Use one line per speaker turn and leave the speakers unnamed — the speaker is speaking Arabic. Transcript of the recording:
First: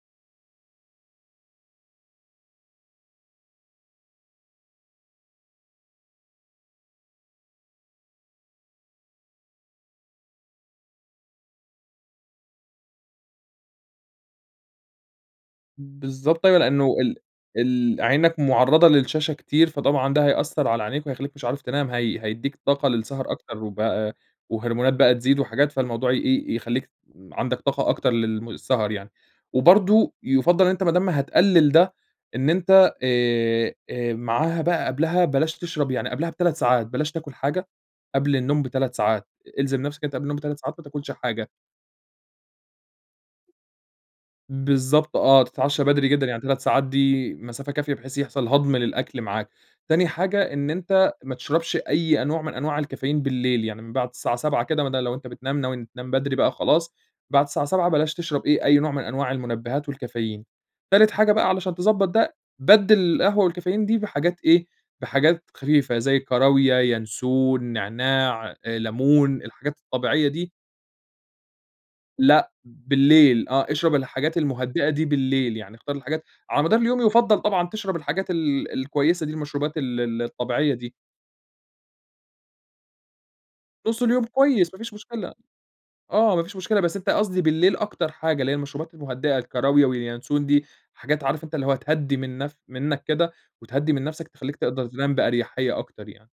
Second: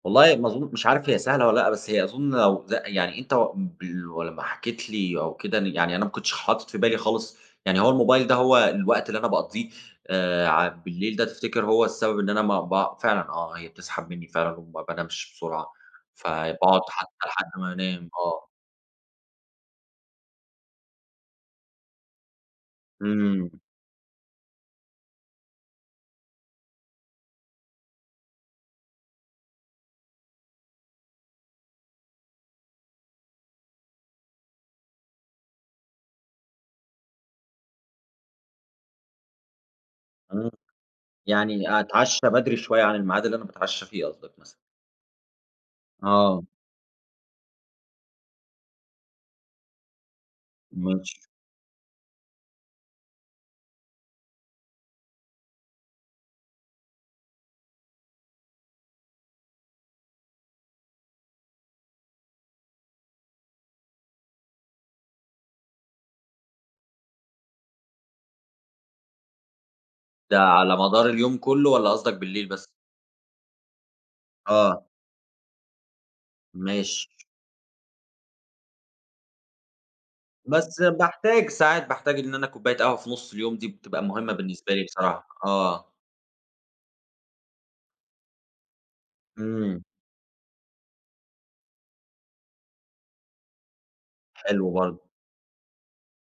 والله ما أظن مش عارف هي سهلة والّا لأ، بس هي أظن لو ل يعني أنت [unintelligible] لمّا حكيت لي أو كده، يعني أنا ما كنتش حاطط في بالي خالص، يعني هو الموبايل ده هو الوقت اللي أنا باقضيه، آآ ع بالليل ده تفتكر هو السبب إن أنا ما بع فعلًا آه، هي بتسحب مني فعلًا وما بانامش بسرعة،
بالضبط أيوه،
فباقعد
لإنه
حتّى
ال
لحد ما
ال
انام،
عينك
آه.
معرّضة للشاشة كتير، فطبعًا ده هيأثّر على عينيك ويخلّيك مش عارف تنام هي هيدّيك طاقة للسهر
إمم.
أكتر، وبقى وهرمونات بقى تزيد وحاجات فالموضوع ي إيه، يخلّيك عندك طاقة أكتر للم سهر يعني، وبرضه يُفضّل إن أنت ما دام هتقلّل ده، إن أنت آآ معاها بقى قبلها بلاش تشرب يعني قبلها ب3 ساعات، بلاش تاكل حاجة قبل النوم ب3 ساعات، إلزِم نفْْسك أنت قبل النوم
إمم،
ب3 ساعات ما تاكلش حاجة.
يعني أتعشّى بدري شوية عن الميعاد اللي أنا باتعشّى فيه قصدك مثلًا.
بالضبط آه، تتعشى بدري جدًا، يعني
آه.
3 ساعات دي مسافة كافية بحيث يحصل هضم للأكل معاك، تاني حاجة إن أنت
ماشي.
ما تشربش أي أنواع من أنواع الكافيين بالليل يعني، من بعد الساعة 19:00 كده مدا لو أنت بتنام ناوي تنام بدري بقى خلاص، بعد الساعة 19:00 بلاش تشرب إيه أي نوع من أنواع المنبهات والكافيين، تالت حاجة بقى علشان تضبّط ده، بَدِّل القهوة والكافيين دي بحاجات إيه، بحاجات خفيفة زي الكراويا، ينسون، نعناع، لمون، الحاجات الطبيعية
ده
دي
على مدار اليوم كلّه، والّا قصدك بالليل
لأ،
بس؟
بالليل آه، اشرب الحاجات
آه.
المهدِّئة دي بالليل، يعني اختار الحاجات على مدار اليوم
ماشي.
يُفضّل طبعًا تشرب الحاجات ال الكويسة دي المشروبات ال ال الطبيعية
بس
دي.
باحتاج ساعات باحتاج إن أنا كوباية قهوة في نُص اليوم دي
نُص
بتبقى
اليوم
مهمّة
كويس
بالنسبة
ما
لي
فيش
بصراحة،
مشكلة،
آه.
آه ما فيش مشكلة بس أنت قصدي بالليل أكتر حاجة، اللي هي المشروبات المهدِّئة
إمم.
الكراويا والينسون دي، حاجات عارف أنت اللي هو تهدّي من نف منك كده، وتهدّي من نفْسك تخلّيك
حلو
تقدر
برضه.
تنام باريحية أكتر يعني.